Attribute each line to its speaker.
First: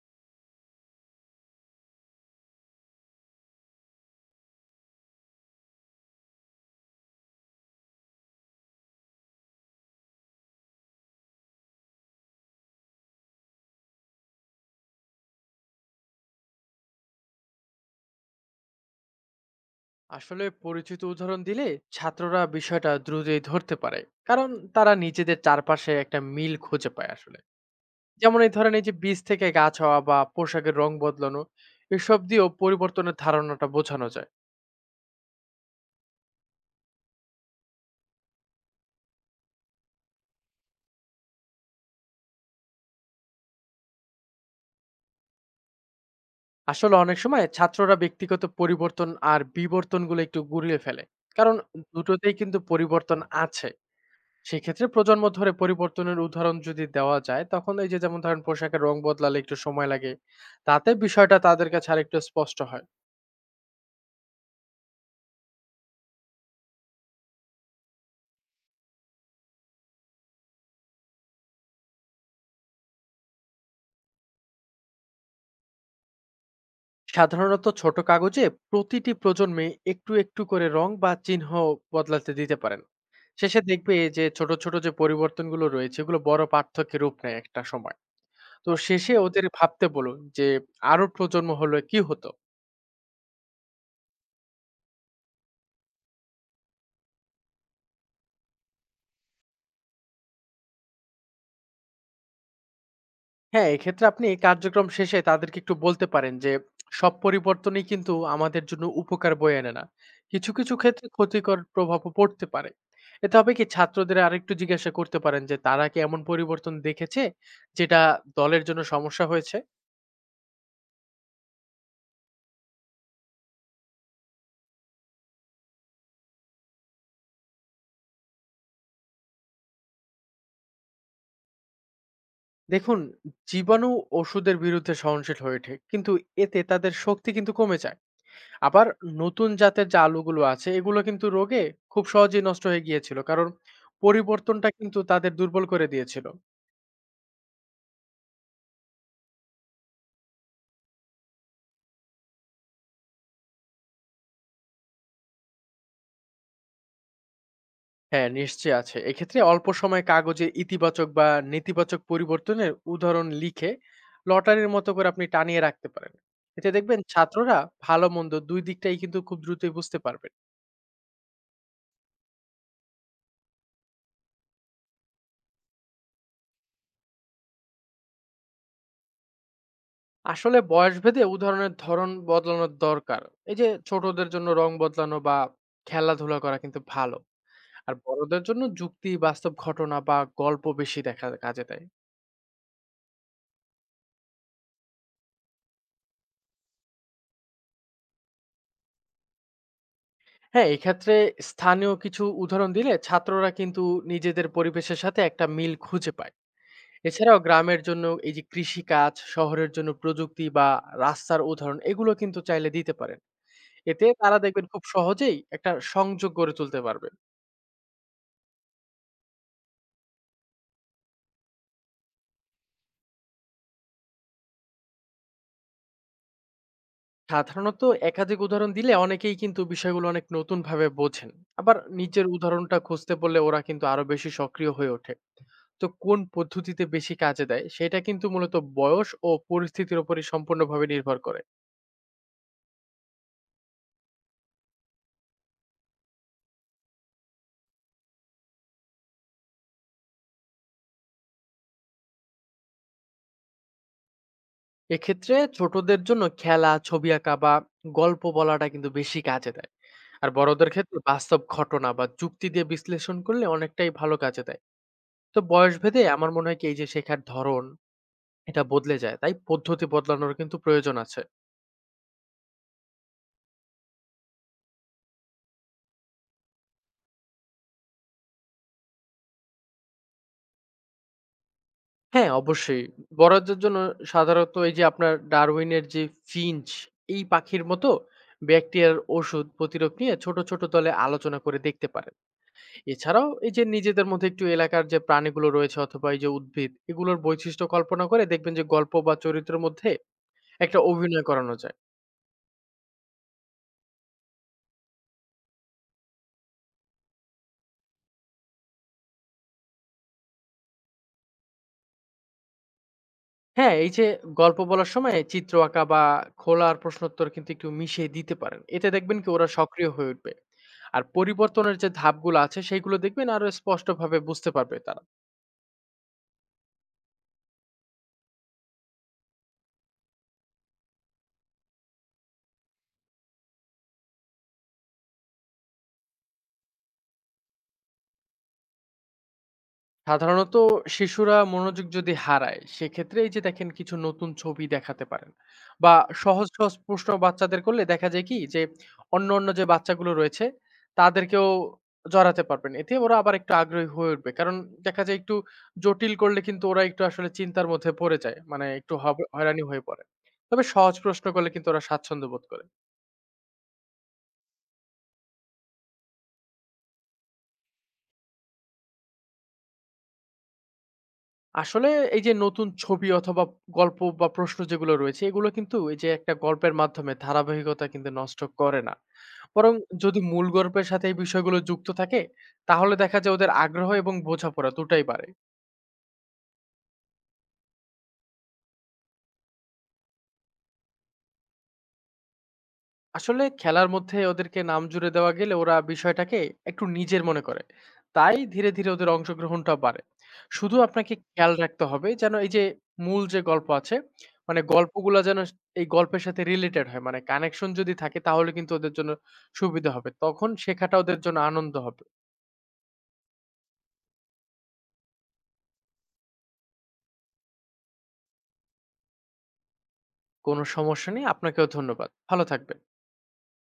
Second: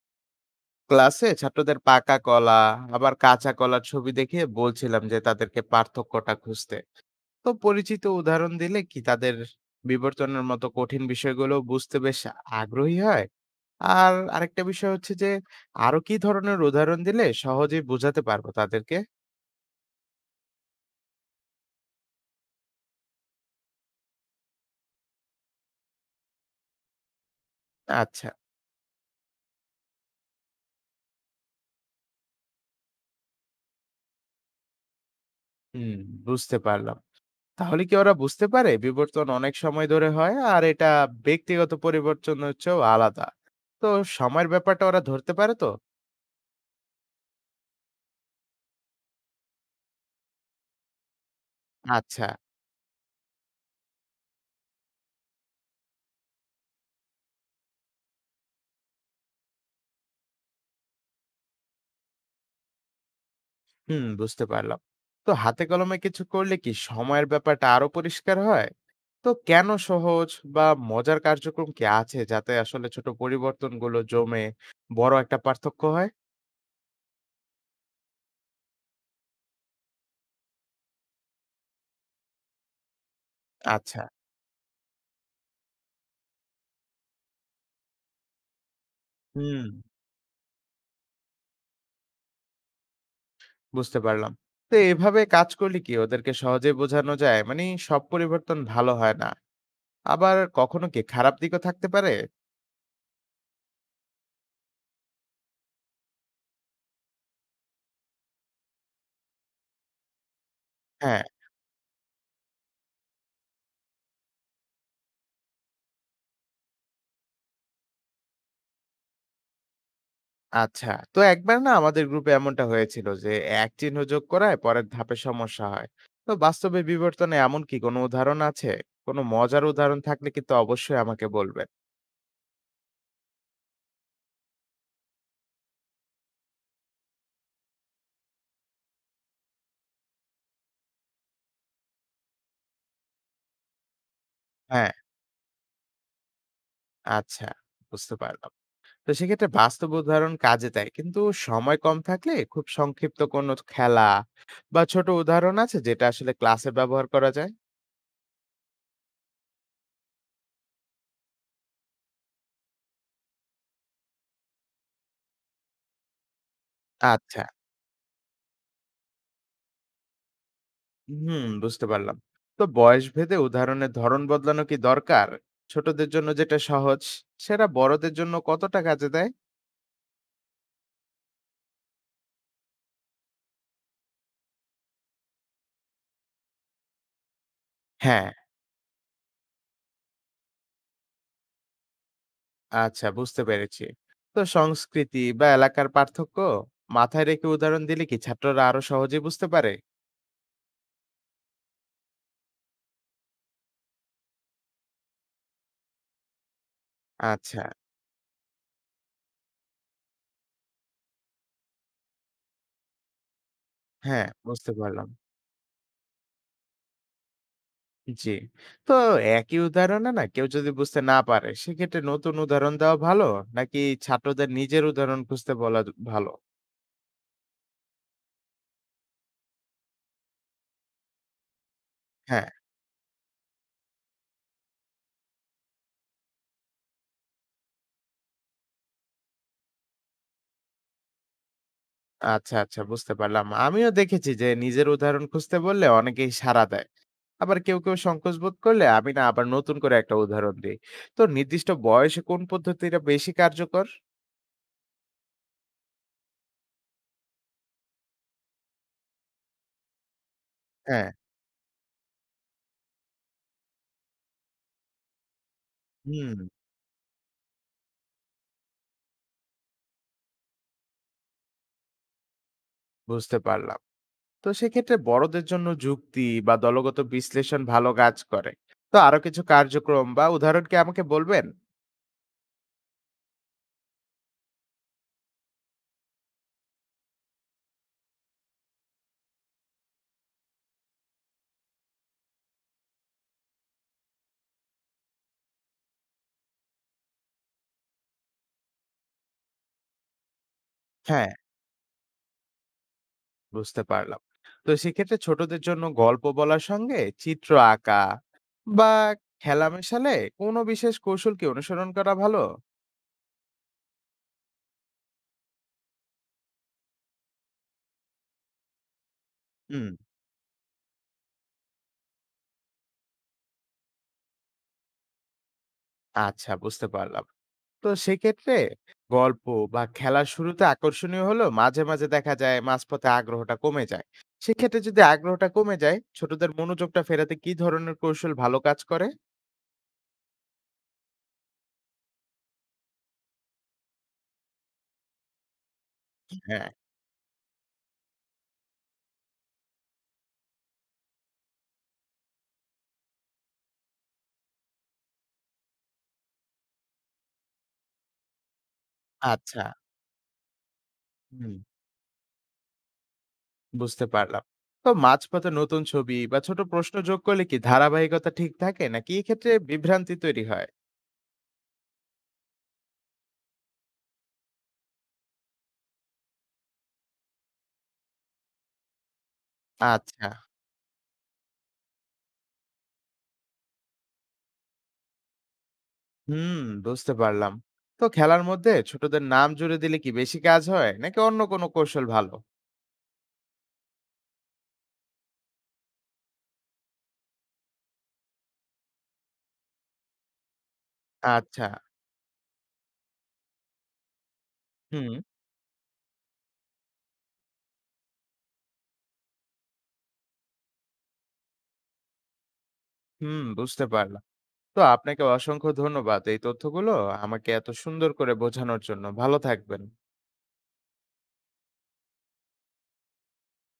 Speaker 1: ক্লাসে ছাত্রদের পাকা কলা আবার কাঁচা কলার ছবি দেখে বলছিলাম যে তাদেরকে পার্থক্যটা খুঁজতে। তো পরিচিত উদাহরণ দিলে কি তাদের বিবর্তনের মতো কঠিন বিষয়গুলো বুঝতে বেশ আগ্রহী হয়? আর আরেকটা বিষয় হচ্ছে যে আরো কি ধরনের উদাহরণ দিলে সহজেই বোঝাতে পারবো তাদেরকে?
Speaker 2: আসলে পরিচিত উদাহরণ দিলে ছাত্ররা বিষয়টা দ্রুতই ধরতে পারে। কারণ তারা নিজেদের চারপাশে একটা মিল খুঁজে পায় আসলে।
Speaker 1: আচ্ছা।
Speaker 2: যেমন এই ধরেন এই যে বীজ থেকে গাছ হওয়া বা পোশাকের রং বদলানো, এসব দিয়েও পরিবর্তনের ধারণাটা বোঝানো যায়।
Speaker 1: হুম, বুঝতে পারলাম। তাহলে কি ওরা বুঝতে পারে বিবর্তন অনেক সময় ধরে হয় আর এটা ব্যক্তিগত পরিবর্তন হচ্ছেও আলাদা? তো সময়ের ব্যাপারটা ওরা ধরতে পারে তো?
Speaker 2: আসলে অনেক সময় ছাত্ররা ব্যক্তিগত পরিবর্তন আর বিবর্তনগুলো একটু গুলিয়ে ফেলে। কারণ
Speaker 1: আচ্ছা।
Speaker 2: দুটোতেই কিন্তু পরিবর্তন আছে। সেক্ষেত্রে প্রজন্ম ধরে পরিবর্তনের উদাহরণ যদি দেওয়া যায়, তখন এই যে যেমন ধরেন পোশাকের রং বদলালে একটু সময় লাগে, তাতে বিষয়টা তাদের কাছে আরেকটু স্পষ্ট হয়।
Speaker 1: হুম, বুঝতে পারলাম। তো হাতে কলমে কিছু করলে কি সময়ের ব্যাপারটা আরো পরিষ্কার হয়? তো কেন সহজ বা মজার কার্যক্রম কি আছে যাতে আসলে ছোট পরিবর্তনগুলো জমে বড় একটা পার্থক্য হয়?
Speaker 2: সাধারণত ছোট কাগজে প্রতিটি প্রজন্মে একটু একটু করে রং বা চিহ্ন বদলাতে দিতে পারেন। শেষে দেখবে
Speaker 1: আচ্ছা।
Speaker 2: যে ছোট ছোট যে পরিবর্তনগুলো রয়েছে, এগুলো বড় পার্থক্যের রূপ নেয় একটা সময়। তো শেষে ওদের
Speaker 1: হুম,
Speaker 2: ভাবতে বলুন যে আরো প্রজন্ম হলে কি হতো।
Speaker 1: বুঝতে পারলাম। তো এভাবে কাজ করলে কি ওদেরকে সহজে বোঝানো যায় মানে সব পরিবর্তন ভালো হয় না, আবার কখনো কি খারাপ দিকও থাকতে পারে?
Speaker 2: হ্যাঁ, এক্ষেত্রে আপনি কার্যক্রম শেষে তাদেরকে একটু বলতে পারেন যে, সব পরিবর্তনই কিন্তু আমাদের জন্য উপকার বয়ে আনে না। কিছু ক্ষেত্রে
Speaker 1: হ্যাঁ।
Speaker 2: ক্ষতিকর প্রভাবও পড়তে পারে। এতে হবে কি ছাত্রদের আরেকটু জিজ্ঞাসা করতে পারেন যে, তারা কি এমন পরিবর্তন দেখেছে যেটা দলের জন্য সমস্যা হয়েছে?
Speaker 1: আচ্ছা, তো একবার না আমাদের গ্রুপে এমনটা হয়েছিল যে এক চিহ্ন যোগ করায় পরের ধাপে সমস্যা হয়। তো বাস্তবে বিবর্তনে এমন কি কোনো উদাহরণ আছে? কোনো মজার উদাহরণ থাকলে কিন্তু অবশ্যই আমাকে বলবেন।
Speaker 2: দেখুন, জীবাণু ওষুধের বিরুদ্ধে সহনশীল হয়ে ওঠে। কিন্তু এতে তাদের শক্তি কিন্তু কমে যায়। আবার নতুন জাতের যে আলুগুলো আছে, এগুলো কিন্তু রোগে খুব সহজেই নষ্ট হয়ে গিয়েছিল। কারণ পরিবর্তনটা
Speaker 1: হ্যাঁ,
Speaker 2: কিন্তু তাদের দুর্বল করে দিয়েছিল।
Speaker 1: আচ্ছা, বুঝতে পারলাম। তো সেক্ষেত্রে বাস্তব উদাহরণ কাজে দেয়। কিন্তু সময় কম থাকলে খুব সংক্ষিপ্ত কোনো খেলা বা ছোট উদাহরণ আছে যেটা আসলে ক্লাসে ব্যবহার করা যায়?
Speaker 2: হ্যাঁ, নিশ্চয়ই আছে। এক্ষেত্রে অল্প সময়ে কাগজে ইতিবাচক বা নেতিবাচক পরিবর্তনের উদাহরণ লিখে লটারির মতো করে আপনি টানিয়ে রাখতে পারেন। এতে দেখবেন
Speaker 1: আচ্ছা।
Speaker 2: ছাত্ররা ভালো-মন্দ ২ দিকটাই কিন্তু খুব দ্রুতই বুঝতে পারবেন।
Speaker 1: হুম, বুঝতে পারলাম। তো বয়স ভেদে উদাহরণের ধরন বদলানো কি দরকার? ছোটদের জন্য যেটা সহজ, সেটা বড়দের জন্য কতটা কাজে দেয়?
Speaker 2: আসলে বয়সভেদে উদাহরণের ধরন বদলানোর দরকার। এই যে ছোটদের জন্য রং বদলানো বা খেলাধুলা করা কিন্তু ভালো। আর
Speaker 1: হ্যাঁ,
Speaker 2: বড়দের জন্য যুক্তি, বাস্তব ঘটনা বা গল্প বেশি দেখা কাজে দেয়।
Speaker 1: আচ্ছা, বুঝতে পেরেছি। তো সংস্কৃতি বা এলাকার পার্থক্য মাথায় রেখে উদাহরণ দিলে কি ছাত্ররা আরো সহজে বুঝতে পারে?
Speaker 2: হ্যাঁ, এক্ষেত্রে স্থানীয় কিছু উদাহরণ দিলে ছাত্ররা কিন্তু নিজেদের পরিবেশের সাথে একটা মিল খুঁজে পায়। এছাড়াও
Speaker 1: আচ্ছা,
Speaker 2: গ্রামের জন্য এই যে কৃষিকাজ, শহরের জন্য প্রযুক্তি বা রাস্তার উদাহরণ এগুলো কিন্তু চাইলে দিতে পারেন। এতে
Speaker 1: হ্যাঁ,
Speaker 2: তারা দেখবেন
Speaker 1: বুঝতে
Speaker 2: খুব
Speaker 1: পারলাম।
Speaker 2: সহজেই একটা সংযোগ গড়ে তুলতে পারবে।
Speaker 1: জি। তো একই উদাহরণে না কেউ যদি বুঝতে না পারে, সেক্ষেত্রে নতুন উদাহরণ দেওয়া ভালো? নাকি ছাত্রদের নিজের উদাহরণ খুঁজতে বলা দ ভালো?
Speaker 2: সাধারণত একাধিক উদাহরণ দিলে অনেকেই কিন্তু বিষয়গুলো অনেক নতুনভাবে বোঝেন। আবার নিজের
Speaker 1: হ্যাঁ।
Speaker 2: উদাহরণটা খুঁজতে বললে ওরা কিন্তু আরো বেশি সক্রিয় হয়ে ওঠে। তো কোন পদ্ধতিতে বেশি কাজে দেয় সেটা কিন্তু মূলত বয়স ও পরিস্থিতির উপরই সম্পূর্ণভাবে নির্ভর করে।
Speaker 1: আচ্ছা, আচ্ছা, বুঝতে পারলাম। আমিও দেখেছি যে নিজের উদাহরণ খুঁজতে বললে অনেকেই সাড়া দেয়। আবার কেউ, কেউ সংকোচ বোধ করলে আমি না আবার নতুন করে একটা উদাহরণ দেই। তো নির্দিষ্ট বয়সে কোন পদ্ধতিটা বেশি কার্যকর?
Speaker 2: এক্ষেত্রে ছোটদের জন্য খেলা, ছবি আঁকা বা গল্প বলাটা কিন্তু বেশি কাজে দেয়। আর বড়দের ক্ষেত্রে
Speaker 1: হ্যাঁ,
Speaker 2: বাস্তব ঘটনা বা যুক্তি দিয়ে বিশ্লেষণ করলে অনেকটাই ভালো কাজে দেয়। তো বয়স ভেদে আমার
Speaker 1: হুম,
Speaker 2: মনে হয় কি এই যে শেখার ধরন এটা বদলে যায়। তাই পদ্ধতি বদলানোর কিন্তু প্রয়োজন আছে।
Speaker 1: বুঝতে পারলাম। তো সেক্ষেত্রে বড়দের জন্য যুক্তি বা দলগত বিশ্লেষণ ভালো কাজ করে। তো আরো কিছু কার্যক্রম বা উদাহরণ কি আমাকে বলবেন?
Speaker 2: হ্যাঁ, অবশ্যই। বড়দের জন্য সাধারণত এই যে আপনার ডারউইনের যে ফিঞ্চ এই পাখির মতো ব্যাকটেরিয়ার ওষুধ প্রতিরোধ নিয়ে ছোট, ছোট দলে আলোচনা করে দেখতে পারেন। এছাড়াও এই যে নিজেদের মধ্যে একটু এলাকার যে প্রাণীগুলো রয়েছে অথবা এই যে উদ্ভিদ এগুলোর বৈশিষ্ট্য কল্পনা করে দেখবেন যে গল্প বা চরিত্রের মধ্যে একটা অভিনয়
Speaker 1: হ্যাঁ,
Speaker 2: করানো যায়।
Speaker 1: বুঝতে পারলাম। তো সেক্ষেত্রে ছোটদের জন্য গল্প বলার সঙ্গে চিত্র আঁকা বা খেলা মেশালে কোনো বিশেষ কৌশল কি অনুসরণ করা ভালো?
Speaker 2: হ্যাঁ এই যে গল্প বলার সময় চিত্র আঁকা বা খোলা আর প্রশ্নোত্তর কিন্তু একটু মিশিয়ে দিতে পারেন। এতে দেখবেন কি ওরা
Speaker 1: হুম।
Speaker 2: সক্রিয় হয়ে উঠবে। আর পরিবর্তনের যে ধাপগুলো আছে সেইগুলো দেখবেন আরো স্পষ্টভাবে বুঝতে পারবে তারা।
Speaker 1: আচ্ছা, বুঝতে পারলাম। তো সেক্ষেত্রে গল্প বা খেলার শুরুতে আকর্ষণীয় হলেও মাঝে, মাঝে দেখা যায় মাঝপথে আগ্রহটা কমে যায়। সেক্ষেত্রে যদি আগ্রহটা কমে যায়, ছোটদের মনোযোগটা ফেরাতে কি ধরনের কৌশল ভালো কাজ করে?
Speaker 2: সাধারণত শিশুরা মনোযোগ যদি হারায় সেক্ষেত্রে এই যে দেখেন কিছু নতুন ছবি দেখাতে পারেন বা সহজ
Speaker 1: হ্যাঁ।
Speaker 2: সহজ প্রশ্ন বাচ্চাদের করলে দেখা যায় কি যে অন্য অন্য যে বাচ্চাগুলো রয়েছে তাদেরকেও জড়াতে পারবেন। এতে ওরা আবার একটু আগ্রহী হয়ে উঠবে। কারণ দেখা যায় একটু জটিল করলে কিন্তু ওরা একটু আসলে চিন্তার মধ্যে পড়ে যায়, মানে একটু
Speaker 1: আচ্ছা।
Speaker 2: হয়রানি হয়ে পড়ে। তবে সহজ প্রশ্ন করলে
Speaker 1: হুম।
Speaker 2: কিন্তু ওরা স্বাচ্ছন্দ্য বোধ করে।
Speaker 1: বুঝতে পারলাম। তো মাঝপথে নতুন ছবি বা ছোট প্রশ্ন যোগ করলে কি ধারাবাহিকতা ঠিক থাকে নাকি এক্ষেত্রে বিভ্রান্তি তৈরি হয়?
Speaker 2: আসলে এই যে নতুন ছবি অথবা গল্প বা প্রশ্ন যেগুলো রয়েছে এগুলো কিন্তু এই যে একটা গল্পের মাধ্যমে ধারাবাহিকতা কিন্তু নষ্ট করে না। বরং যদি
Speaker 1: আচ্ছা।
Speaker 2: মূল গল্পের সাথে এই বিষয়গুলো যুক্ত থাকে, তাহলে দেখা যায় ওদের আগ্রহ এবং বোঝাপড়া দুটাই বাড়ে।
Speaker 1: হুম, বুঝতে পারলাম। তো খেলার মধ্যে ছোটদের নাম জুড়ে দিলে কি বেশি কাজ হয় নাকি অন্য কোনো কৌশল ভালো?
Speaker 2: আসলে খেলার মধ্যে ওদেরকে নাম জুড়ে দেওয়া গেলে ওরা বিষয়টাকে একটু নিজের মনে করে। তাই ধীরে ওদের অংশগ্রহণটা বাড়ে। শুধু আপনাকে খেয়াল
Speaker 1: আচ্ছা।
Speaker 2: রাখতে হবে যেন এই যে মূল যে গল্প আছে, মানে
Speaker 1: হুম
Speaker 2: গল্পগুলা যেন স এই গল্পের সাথে রিলেটেড হয়। মানে কানেকশন যদি থাকে তাহলে কিন্তু ওদের জন্য সুবিধা হবে। তখন শেখাটা ওদের জন্য আনন্দ হবে।
Speaker 1: হুম বুঝতে পারলাম। তো আপনাকে অসংখ্য ধন্যবাদ এই তথ্যগুলো আমাকে এত সুন্দর করে বোঝানোর জন্য। ভালো থাকবেন।
Speaker 2: কোনো সমস্যা নেই। আপনাকেও ধন্যবাদ। ভালো থাকবেন।